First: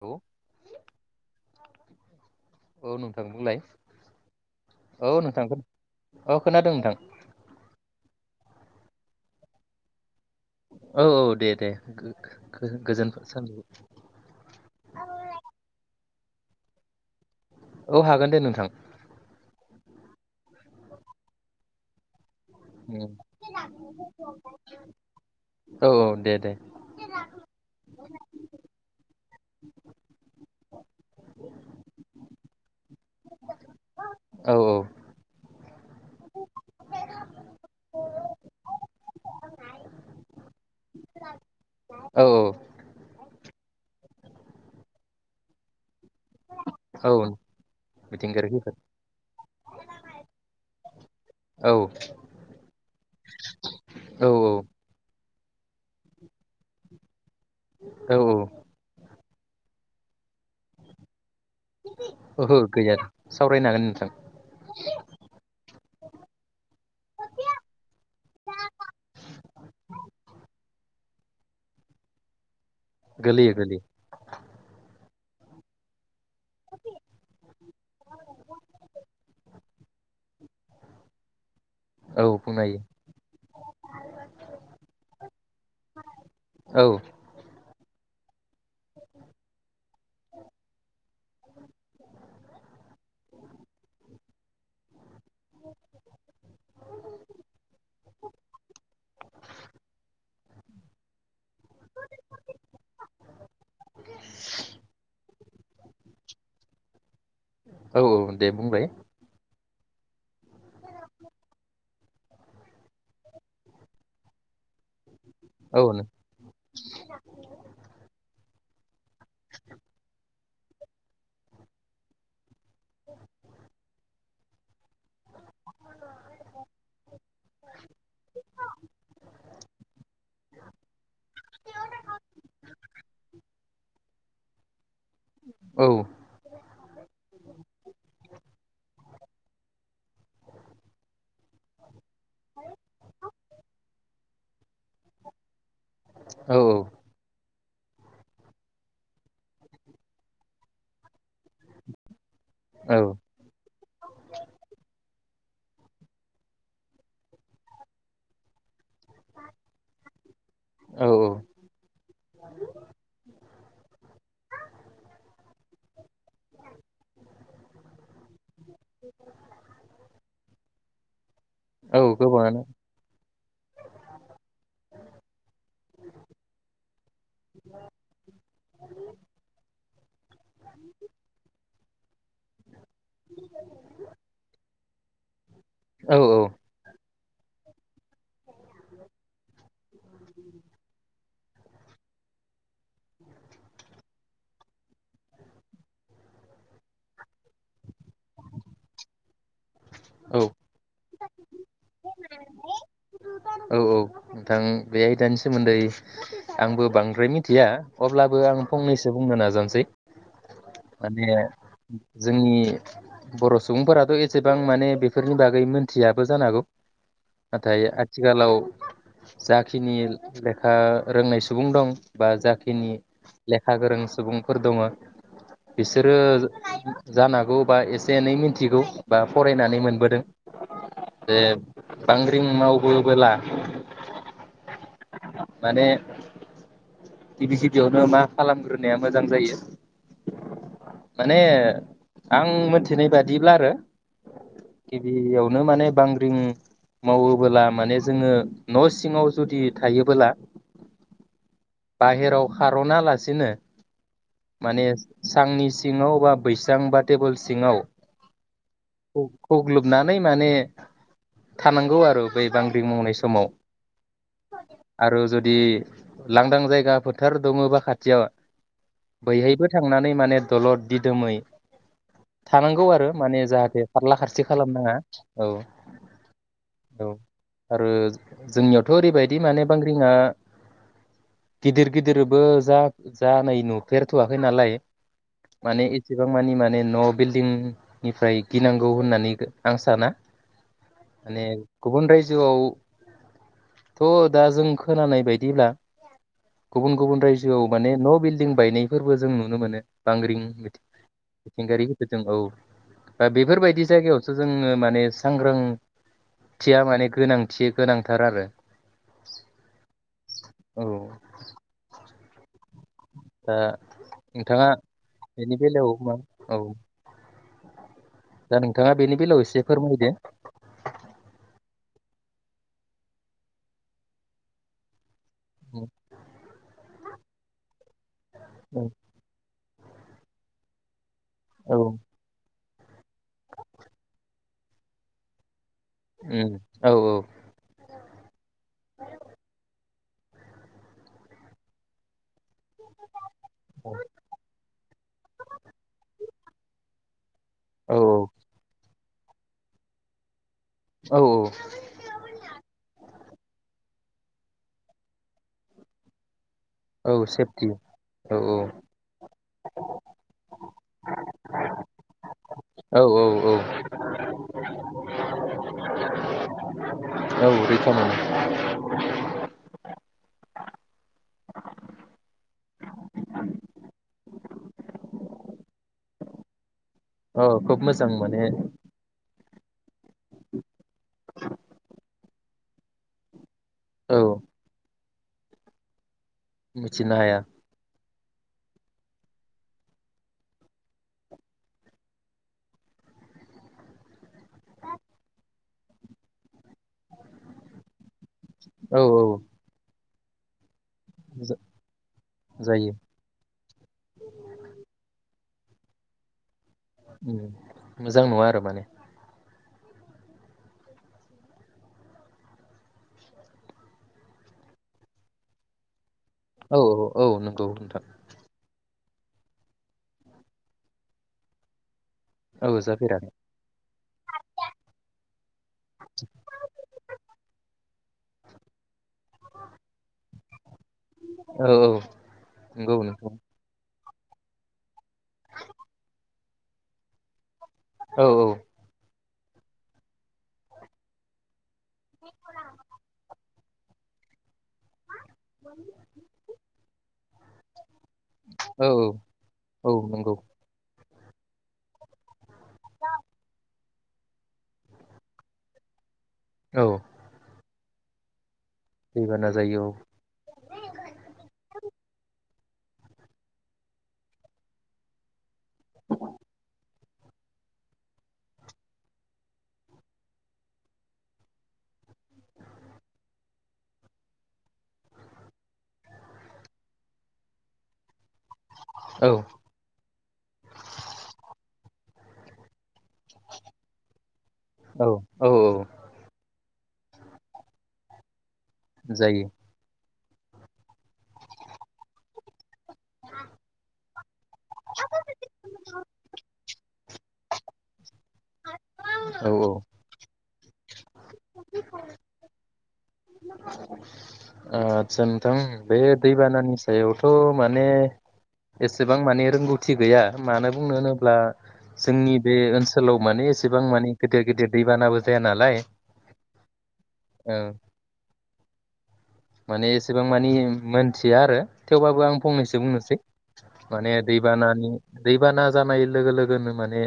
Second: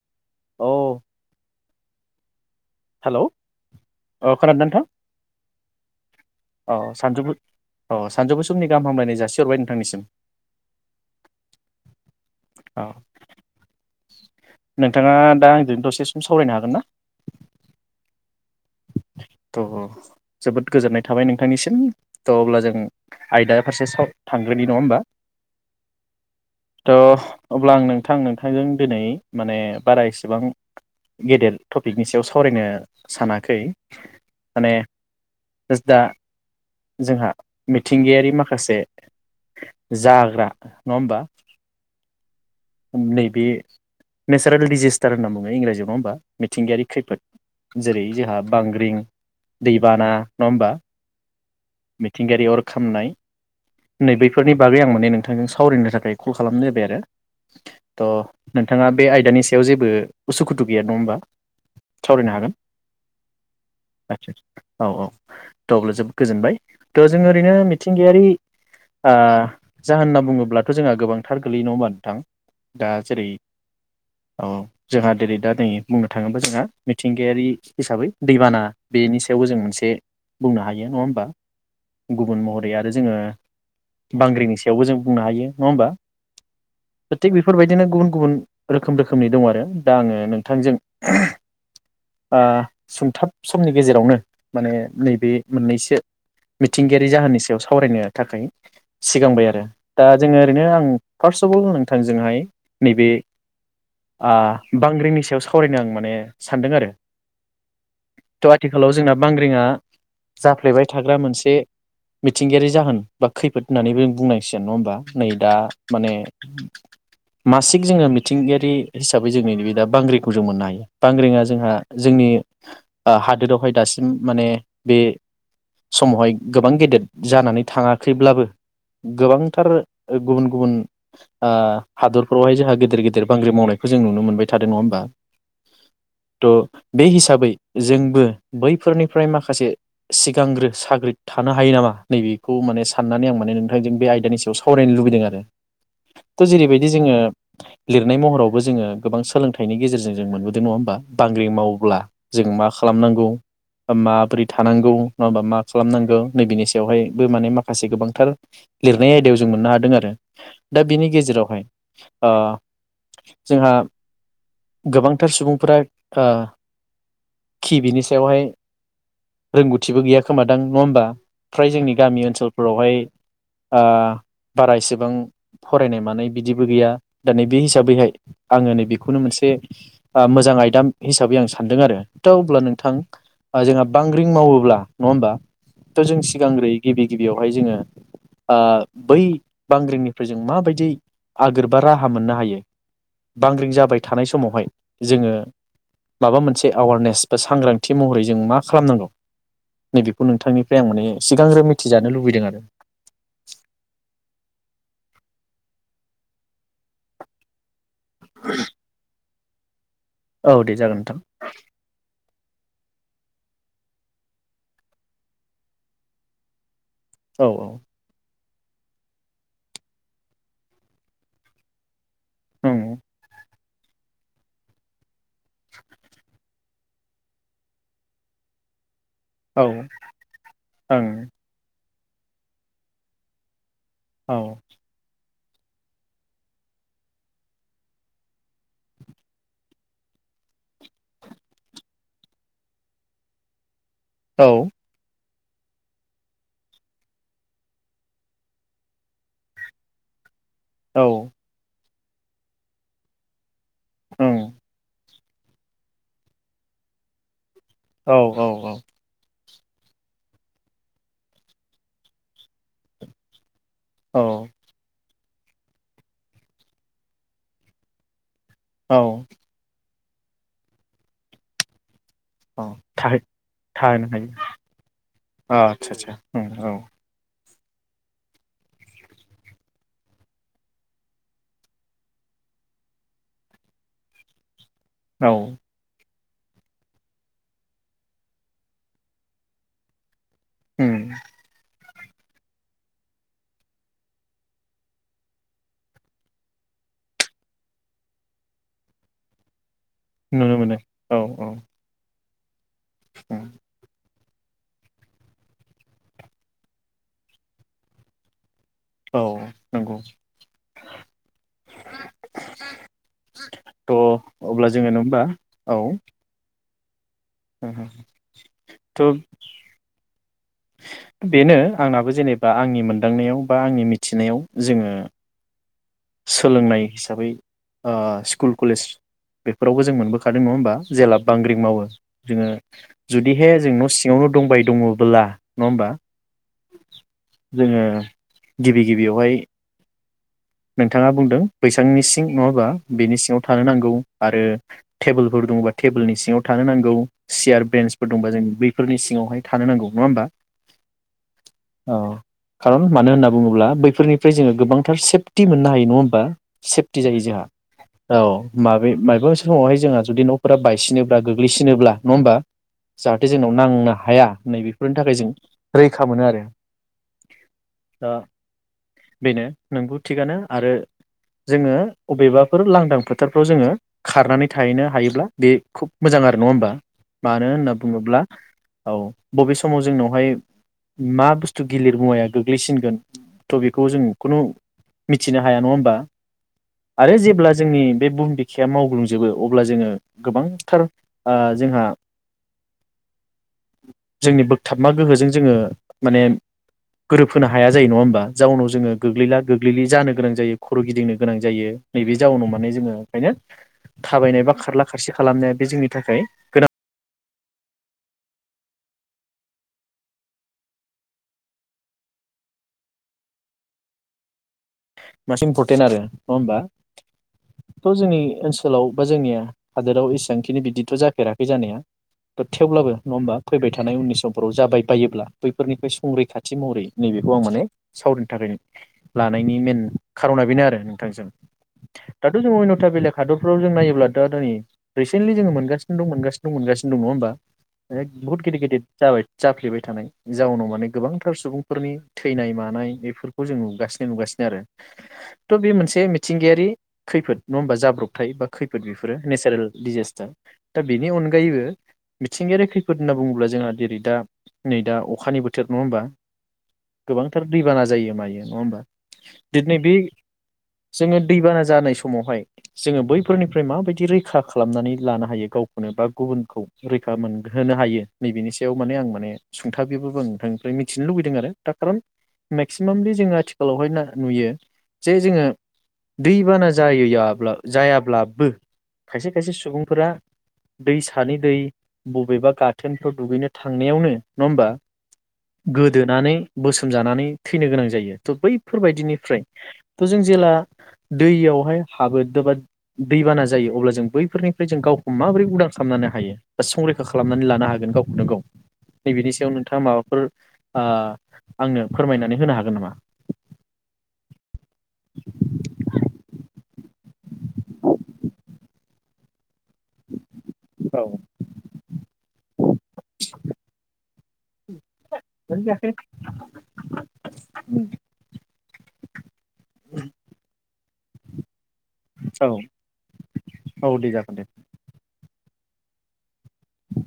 औ औ औ हेलौ नोंथां बुंलाय अ खोनादों न नोंथां औ नोंथां खोनादों औ नोंथां सानजुफु अ सानजौफु समनि गाहाम हामलायनाय जासि हरबाय नथांनिसिम औ औ दे दे औ गोजोन सान नोंथाङा दा आंजों दसे सावरायनो हागोनना औ हागोन दे नों औ-औ। जोबोद गोजोननाय थाबाय नोंथांनिसिम। थ' अब्ला जों आयदा फारसे थांग्रोनि नङा होमबा औ दे दे थ' अब्ला आं नोंथां नोंथांजों दिनै माने बारा इसेबां गेदेर टपिकनि सायाव सावरायनो सानाखै। खै औ औ माने [unintelligible] दा जोंहा मिथिंगायारि माखासे जाग्रा नङा होमबा औ नैबे नेसारेल दिजेस्टार होनना बुङो इंराजियाव नङा होनोमबा। मिथिंगायारि औ खैफोद जेरै जोहा मिथिंगायारि खैफोद बांग्रिं दैबाना नङा होमबा औ मिथिंगायारि अर खामनाय नै औ बैफोरनि बागै आं माने- नोंथांजों सावरायनो थाखाय कल खालामनाय जाबाय आरो। औ औ त' नोंथाङा बे आइ दानि सायाव जेबो उसुखुथु गैया नङा होमबा। सावरायनो हागोन। ओहो गैया सावरायनो हागोन नोंथां आतसा औ-औ थ अब्ला जेबो गोजोनबाय थ' जोङो ओरैनो मिथिंगायारि ओ जाहोन ना बुङोब्लाथ' जोंहा गोबांथार गोलैयै नङा होमबा नोंथां। दा जेरै गोलैयो गोलैयो औ जोंहा जेरै दा नै बुं थाङोबा जोंहा मिथिंगायारि हिसाबै दैबाना बेनि सायावबो जों जों मोनसे बुंनो हायो नङा होमबा। औ गुबुन बुंनो महरै हायो आरो जोङो बांग्रिंनि सायावबो जों बुंनो हायो नङा होमबा औ थिग बेफोरबायदिनो गुबुन गुबुन रोखोम रोखोमनि दं आरो दा आङो नोंथांजों ओ सुंथाब समनि गेजेरावनो माने नैबे मोननैसो मिथिंगायारि जाहोननि सायाव सावरायनो थाखाय सिगांबाय आरो दा जोङो ओरैनो आं फार्स अफ अल नोंथांजोंहाय नैबे ओ बांग्रिंनि सायाव सावरायनो आं माने सानदों आरो। औ औ दे त' बुंबाय आथिखालाव जोंना बांग्रि जोंहा जाफ्लेबाय थाग्रा मोनसे मिथिंगायारि जाहोन बा खैफोद होननानैबो बुंनांसिगोन नङा होनबा। नै दा औ औ माने मासिक जोङो मिथिंगायारि हिसाबै जों नैबे दा बांग्रिंखौ जों मोननो हायो बांग्रिंआ जोंहा जोंनि ओ हादोरावहाय दासिम उम माने बे समावहाय गोबां गेदेर जानानै थाङाखैब्लाबो गोबांथार गुबुन-गुबुन ओ हादरफ्रावहाय जोंहा गेदेर-गेदेर बांग्रि मावनायखौ जों नुनो मोनबाय थादों नङा होनबा। औ थ' हिसाबै जोंबो बै फोरनिफ्राय माखासे सिगांग्रो साग्रिद थानो हायो नामा नै बेखौ माने साननानै आं माने नोंथांजों बे आयदानि सो सावरायनो लुबैदों आरो। थ औ जेरैबायदि जोङो लिरनाय महरावबो जोङो गोबां सोलोंथाइनि गेजेरजों जों मोनबोदों नङा होमबा बांग्रि माव अब्ला जों मा औ खालामनांगौ बा माबोरै थानांगौ नङाहोनबा मा खालामनांगौ नै बेनि सायावहायबो माने माखासे गोबांथार लिरनाय आयदायाव जों मोननो हादों आरो। दा बिनि औ गेजेरावहाय ओ जोंहा गोबांथार सुबुंफोरा ओ खि बिनि सायावहाय रोंगौथिबो गैया खोमा दां नङा होनबा? फ्राय जोंनि औ गामि गोबाङानो ओनसोलफोरावहाय ओ बारा एसेबां फरायनाय मानाय बिदिबो गैया दा नै बे हिसाबैहाय आङो नै बेखौनो मोनसे ओ मोजां आइदाम हिसाबै आं सा दों आरो दा अब्ला नों थां जोंहा बांग्रिं मावोब्ला नङा होनबा? थ औ जों सिगांग्रोयै गिबि गिबियावहाय जोङो ओ बै बांग्रिंनिफ्राय जों माबायदि आगोर बा राहा मोननो हायो बांग्रिं जाबाय थानाय समावहाय जोङो माबा मोनसे एवारनेस बा सांग्रांथि महरै जों मा खालामनांगौ? नै बेखौ औ नोंथांनिफ्राय आं माने सिगांग्रो मिथिजानो लुबैदों आरो। औ औ नोंथां बे आयदानि सोमोन्दै आंबो बांद्राय मिथिया अब्लाबो आं फंनैसो बुंनो नाजानोसै औ दे जागोन माने नोंथां जोंनि बर सुबुंफोराथ एसेबां माने बेफोरनि बागै मोनथियाबो जानो हागौ औ औ नाथाय आथिखालाव जाखिनि लेखा रोंनाय सुबुं दं बा जाखिनि ओं लेखा गोरों सुबुंफोर दङ बिसोरो जानांगौ बा एसे एनै मिथिगौ बा औ फरायनानै मोनबोदों ओं बे बांग्रि मावबोबोला औ। माने गिबि गिबियावनो मा खालामग्रोनाया मोजां जायो माने आं मोनथिनाय बादिब्ला आरो। औ गिबि आव बेनो माने बांग्रिं मावोबोला माने जोङो न' सिङाव जुदि थायोबोला औ। बाहेराव खारना लासिनो माने सांनि सिङाव बा बैसां बा टेबोल औ औ औ। खुगलोबनानै माने थानांगौ आरो बै बांग्रि मावनाय समाव। औ आरो जु दे लांदां जायगा फोथार दङबा खाथियाव। औ बैहायबो थां। सांनानै माने दलद दिदोमै। औ थानांगौ आरो थाहै माने जाहाथे थानो खारला हायो खारसि खालामनाङा औ आदसा आदसा उम औ। आरो जोंनियावथ' ओरैबायदि माने बांग्रिंआ। गिदिर गिदिरबो जा जानाय नुफेरथ'वाखै नालाय। औ। माने एसेबां मानि माने न' बिल्डिंनिफ्राय गिनांगौ होननानै आं साना। उम माने गुबुन रायजोआवथ' दा जों खोनानाय बायदिब्ला। गुबुन गुबुन रायजोआव माने न' बिल्डिं बायनायफोरबो जों नुनो मोनो। नुनो बांग्रिंथि मोनो औ औ मिथिंगायारि खैफोद। जों औ। दा उम बेफोरबायदि जायगायाव जोंङो माने सांग्रांथिया माने गोनांथि गोनांथार आरो। औ नोंगौ। औ दा थ' नोंथाङा अब्ला जोंङो न होमबा बेनि औ। बेलायाव मा औ दा नोंथांङा थ' बेनि बेलायाव एसे फोरमायदो। बेनो आंनाबो जेनेबा आंनि मोनदांनायाव बा आंनि मिथिनायाव, जोंङो [unintelligible] सोलोंनाय हिसाबै ओ सु स्कुल कलेज बे फोरावबो जों मोनबोखादों नङा होमबा जेलाब बांग्रिं औ मावो जोंङो जुदिहे जों न' सिङावनो दंबाय दंङब्ला नङा होमबा उम औ जोंङो गिबि-गिबियावहाय नोंथांङा बुंदों बैसांनि सिं नंङाबा बेनि सिङाव थानो नांगौ आरो टेबोलफोर दंङबा टेबोलनि सिङाव थानो नांगौ। सियार औ बेन्सफोर दंबा जों बै फोरनि सिंङावहाय थानो नांगौ नङा होमबा औ औ खारन मानो होनना बुङोब्ला बैफोरनिफ्राय जोंङो गोबांथार सेभ थि मोननो हायो नंङा होमबा सेफटि औ जायो जोंहा सेफटि औ माबे मायबा मोनसे समावहाय जोंहा जुदि न'फोरा बायसिनोब्ला गोग्लैसिनोब्ला नंङा होमबा औ औ जाहाथे जोंनाव औ नांनो हाया नै बेफोरनि थाखाय जों रैखा मोनो आरो औ रैखा मोनो ओ बेनो नोंबो थिगानो आरो जोंङो अबेबाफोर लांदां फोथारफ्राव जोंङो खारनानै थाहैनो हायोब्ला बे खुब मोजां आरो नङा होमबा मानो औ होनना खोब मोजां बुङोब्ला माने औ बबे समाव जोंनावहाय मा बुस्थु गिलिर मुवाया गोग्लैसिनगोन थ' बेखौ जों औ खुनु मिथिनो हाया नङा होमबा मिथिनो आरो हाया जेब्ला जोंनि बे बुहुम बिखाया मावग्लुंजोबो अब्ला जोंङो गोबांथार ओ जोंहा जोंनि बोगथाबमा गोहोजों जोंङो माने गोरोबहोनो हाया जायो नंङा होमबा बे जाउनाव जोङो औ औ गोग्लैला गोग्लै बिदि जानो गोनां जायो खर' गिदिंनो गोनां जायो नैबे जाउनाव माने जोङो जायो ओंखायनो थाबायनाय बा खारला खारसि खालामनाया जोंनि थाखाय गोदान मोजां नङा आरो माने मासे इनपरटेन आरो नङा होमबा औ औ औ नंगौ थ' नोंथां जोंनि ओनसोलाव बा जोंनिया हादोराव इसेबांखिनि बिदिथ' जाफेराखै जानाया औ थेवब्लाबो नङा जाफेराखै होमबा फैबाय थानाय उननि समफोराव जाबाय बायोब्ला फोरनिफ्राय संरैखाथि महरै नैबेखौ आं माने सावनि थाखाय लानायनि मेन खारना बेनो आरो नोंथांजों औ औ दाथ जों अयन्था नंगौ बेलेक नोंथां हादरफ्राव जों नायोब्ला [unintelligible] रिसेन्टलि जोङो मोनगासिनो दं मोनगासिनो मोनगासिनो दं नङा होनबा एक औ भुट औ गिदिर गिदिर जाबाय जाफ्लेबाय थानाय जाउनाव माने गोबांथार सुबुं फोरनि थैनाय मानाय बेफोर खौ जों नुगासिनो नुगासिनो आरो ट बे मोनसे मिथिंगायारि खैफोद नङा होमबा जाब्रब थाय बा खैफोद औ बेफोरो औ नेचारेल औ दिजेस्टार नंगौ दा बेनि अनगायैबो मिथिंगायारि खैफोद होनना बुङोब्ला जोंहा जेरै दा नै दा अखानि बोथोर नङा होमबा गोबांथार दैबाना जायो मायो नङा होमबा दै बाना दिनै बे जोङो दैबाना जानाय समावहाय जोङो बैफोरनिफ्राय माबायदि रैखा खालामनानै लानो हायो गावखौ बा गुबुनखौ रैखा मोनहोनो हायो नैबेनि सायाव माने आं माने सुंथाब बैबाबो आं नोंथांनिफ्राय मिथिनो लुबैदों आरो दा खारन मेक्सिमामलि जोङो आथिखालावहाय ना नुयो जे जोङो दैबाना जायैयाब्ला जायाब्ला बो खायसे औ खायसे सुबुंफोरा दै सानि दै बबेबा गाथोन थ' दुगैनो थांनायावनो नङा होमबा औ औ गोदोनानै बोसोम जानानै थैनो गोनां जायो ट' बै फोरबायदिनिफ्राय जायो थ'जों जेला दैयावहाय हाबोदबा दैबाना जायो अब्ला जों बैफोरनिफ्राय जों गावखौ माबोरै उदां खालामनो हायो बा संरैखा खालामनानै लानो हागोन गावखौनो गाव नैबेनि औ सायाव औ नोंथाङा माबाफोर ओ आंनो फोरमायनानै होनो हागोन नामा? [inaudible] ओ आतचा नोंथां बे दैबानानि सायावथ' माने एसेबां माने रोंगौ थि गैया मानो बुंनो औ होनोब्ला जोंनि बे ओनसोलाव माने एसेबां माने गेदेर गेदेर दैबानाबो जाया नालाय ओं माने एसेबां मानि मोनथिया आरो थेवबाबो आं औ फंनैसो बुंनोसै औ माने दे जागोन दे दैबानानि दैबाना जानाय लोगो लोग गोनो माने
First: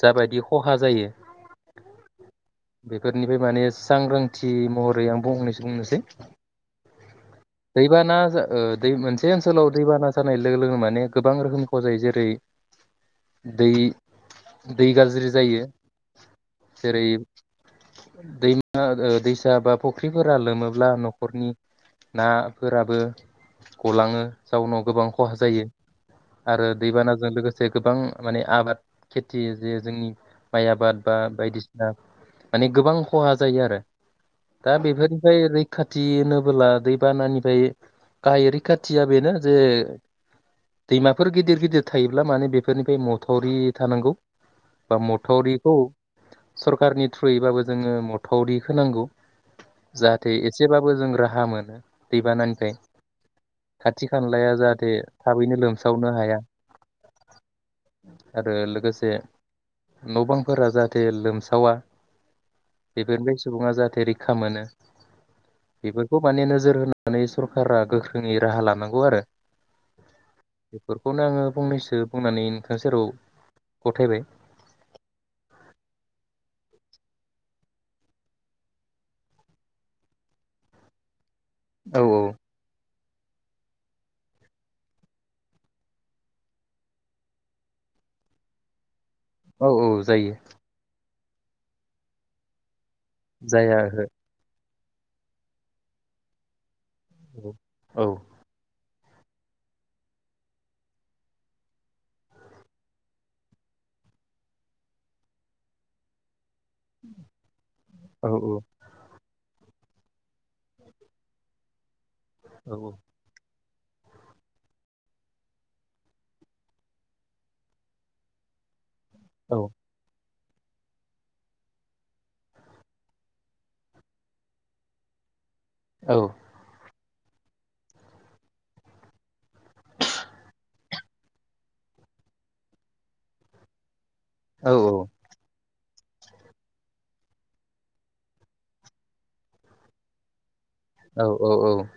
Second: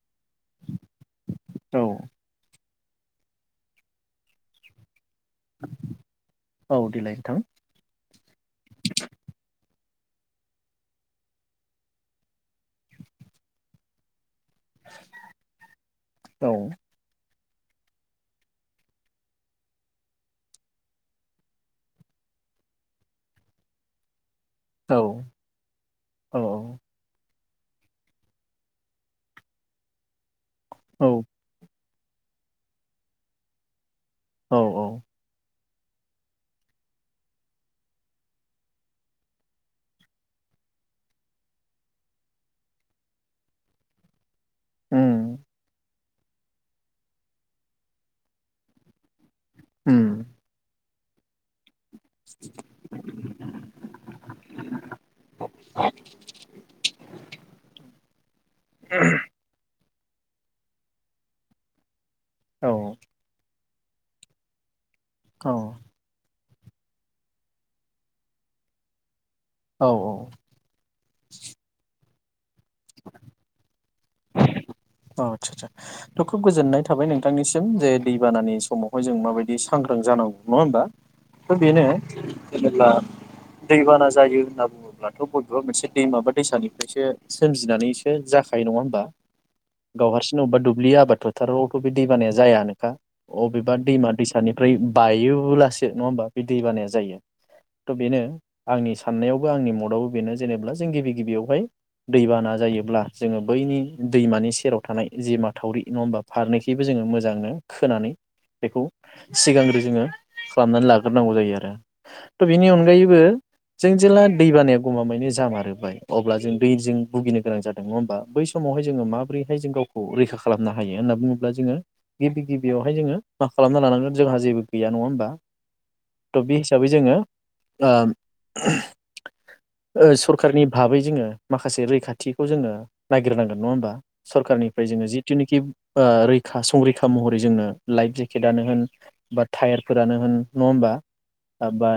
जाबायदि खहा जायो। औ बेफोरनिफ्राय माने सांग्रांथि महर गैयाम फुंनैसो बुंनोसै औ देलाय नोंथां दैबाना जा ओ दै मोनसे ओनसोलाव दैबाना जानाय लोगो लोगोनो माने गोबां रोखोमखौ जायो जेरै दै दै गाज्रि जायो औ जेरै दैमा ओ दैसा बा फुख्रिफोरा लोमोब्ला न'खरनि नाफोराबो गलाङो। जाउनाव गोबां औ खहा जायो औ आरो दैबानाजों लोगोस से गोबां माने आबाद खेथि जे जोंनि माइ आबाद औ बा बायदिसि ना माने गोबां खहा जायो आरो औ दा औ बेफोरनिफ्राय रैख खाथि होनोबोला दैबानानिफ्राय गाहाय रैखाथिया बेनो जे दैमाफोर गिदिर गिदिर थायोब्ला माने बेफोरनिफ्राय मथ'रि थानांगौ। बा उम मथ'रिखौ सरकारनि थ्रुयैबाबो जोङो मथावरि होनांगौ। उम जाहाथे एसेबाब बोजों राहा मोनो। दैबानानिफ्राय खाथि खानलाया जाहाथे थाबैनो लोमसावनो हाया आरो लोगोसे न'बांफोरा जाहाथे लोमसावा औ बेफोर मेन सुबुङा जा बे रैखा मोनो। औ बेफोरखौ माने नोज जोर होनानै सरकारा गोख्रोङै राहा लानांगौ आरो औ औ बेफोरखौनो आङो फंनैसो बुंनानैन थांसै र' औ आचसा आचसा ओ खुब गोजोननाय थाबाय नोंथांनिसिम जे दैबानानि समावहाय जों माबायदि सांग्रां जानांगौ नङा होमबा? स औ नो [unintelligible] दैबाना जायो होनना बुङोब्लाथ' बबेबा मोनसे दै माबा दैसानिफ्रायसो सोमजिनानैसो जाखायो नङा होनबा? बा औ औ जायो गावहारसिं अबेबा दुब्लि आबादफोर टारावथ' बे दैबानाया जायानोखा अबेबा जाया दैमा दैसानि ओरै बायोब्लासो नङा होमबा बे दै बानाया। जायो थ ओहो औ बेनो आंनि साननायावबो आंनि मदावबो बेनो जेनेा जों गिबि गिबियावहाय दैबाना जायोब्ला, जोङो बैनि दैमानि सेराव थानाय जे माथावि नङा होमबा? फारनै गबो जोङो मोजांनो खोनानै औ बेखौ सिगांग्रो [unintelligible] जोङो खालामनानै लाग्रोनांगौ जायो आरो। थ' बिनि औ अनगायैबो जों जेला दै बानाया गमामायानि जामारोबाय अब्ला जों दैजों भुगिनो गोनां जादों नङा होमबा? बै सम समहाय [unintelligible] जोङो माबोरैहाय औ जों गावखौ रैखा खालाम खालामनो हायो होनना बुङोब्ला जोङो गिबि गिबियावहाय जोङो मा खालामना लानांगोन? जोंहा जेबो गैया नङा होनोमबा? औ थ' बे हिसाबै जोङो ओ सरखारनि भाबै जोङो माखासे रैखाथिखौ जोङो नागिरनांगोन नङा होमबा? औ सरखारनिफ्राय जोङो जिथुनिखि ओ रैखा संरैखा महरै जोंनो लाइफ जेकेटनो होन बा टायारफोरानो होन। नङा होमबा औ औ दाब बा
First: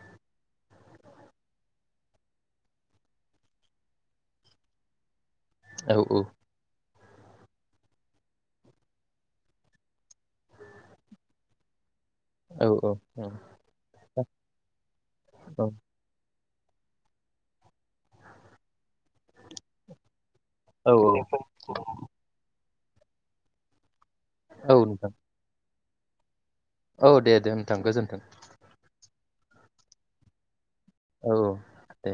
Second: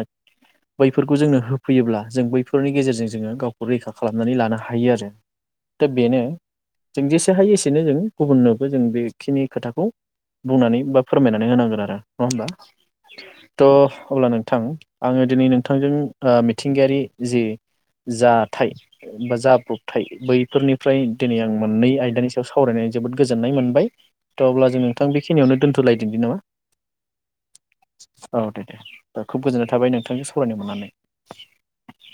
बैफोरखौ जोंनो होफैयोब्ला जों बैफोरनि गेजेरजों जोङो गावखौ रैखा खालामनानै लानो हायो आरो। दा बेनो जों जेसे हायो एसेनो जों गुबुननोबो जों बेखिनि खोथाखौ बुंनानै बा फोरमायनानै होनांगोन आरो। नङा होमबा? औ थ अब्ला नोंथां आङो दिनै नोंथांजों ओ थिंगायारि जे जाथाय बा जाब्रबथाय बै औ फोरनिफ्राय दिनै आं मोननै आयदानि सायाव साव आवरायनाय जोबोद गोजोननाय मोनबाय। थ अब्ला औ जों नोंथां बेखनिआवनो दोनथ सोलायदोंदि नामा? औ दे दे नोंथां गोजोन्थों। दा खुब गोजोननाय थाबाय नोंथांजों सावरायनो मोननानै। औ औ दे।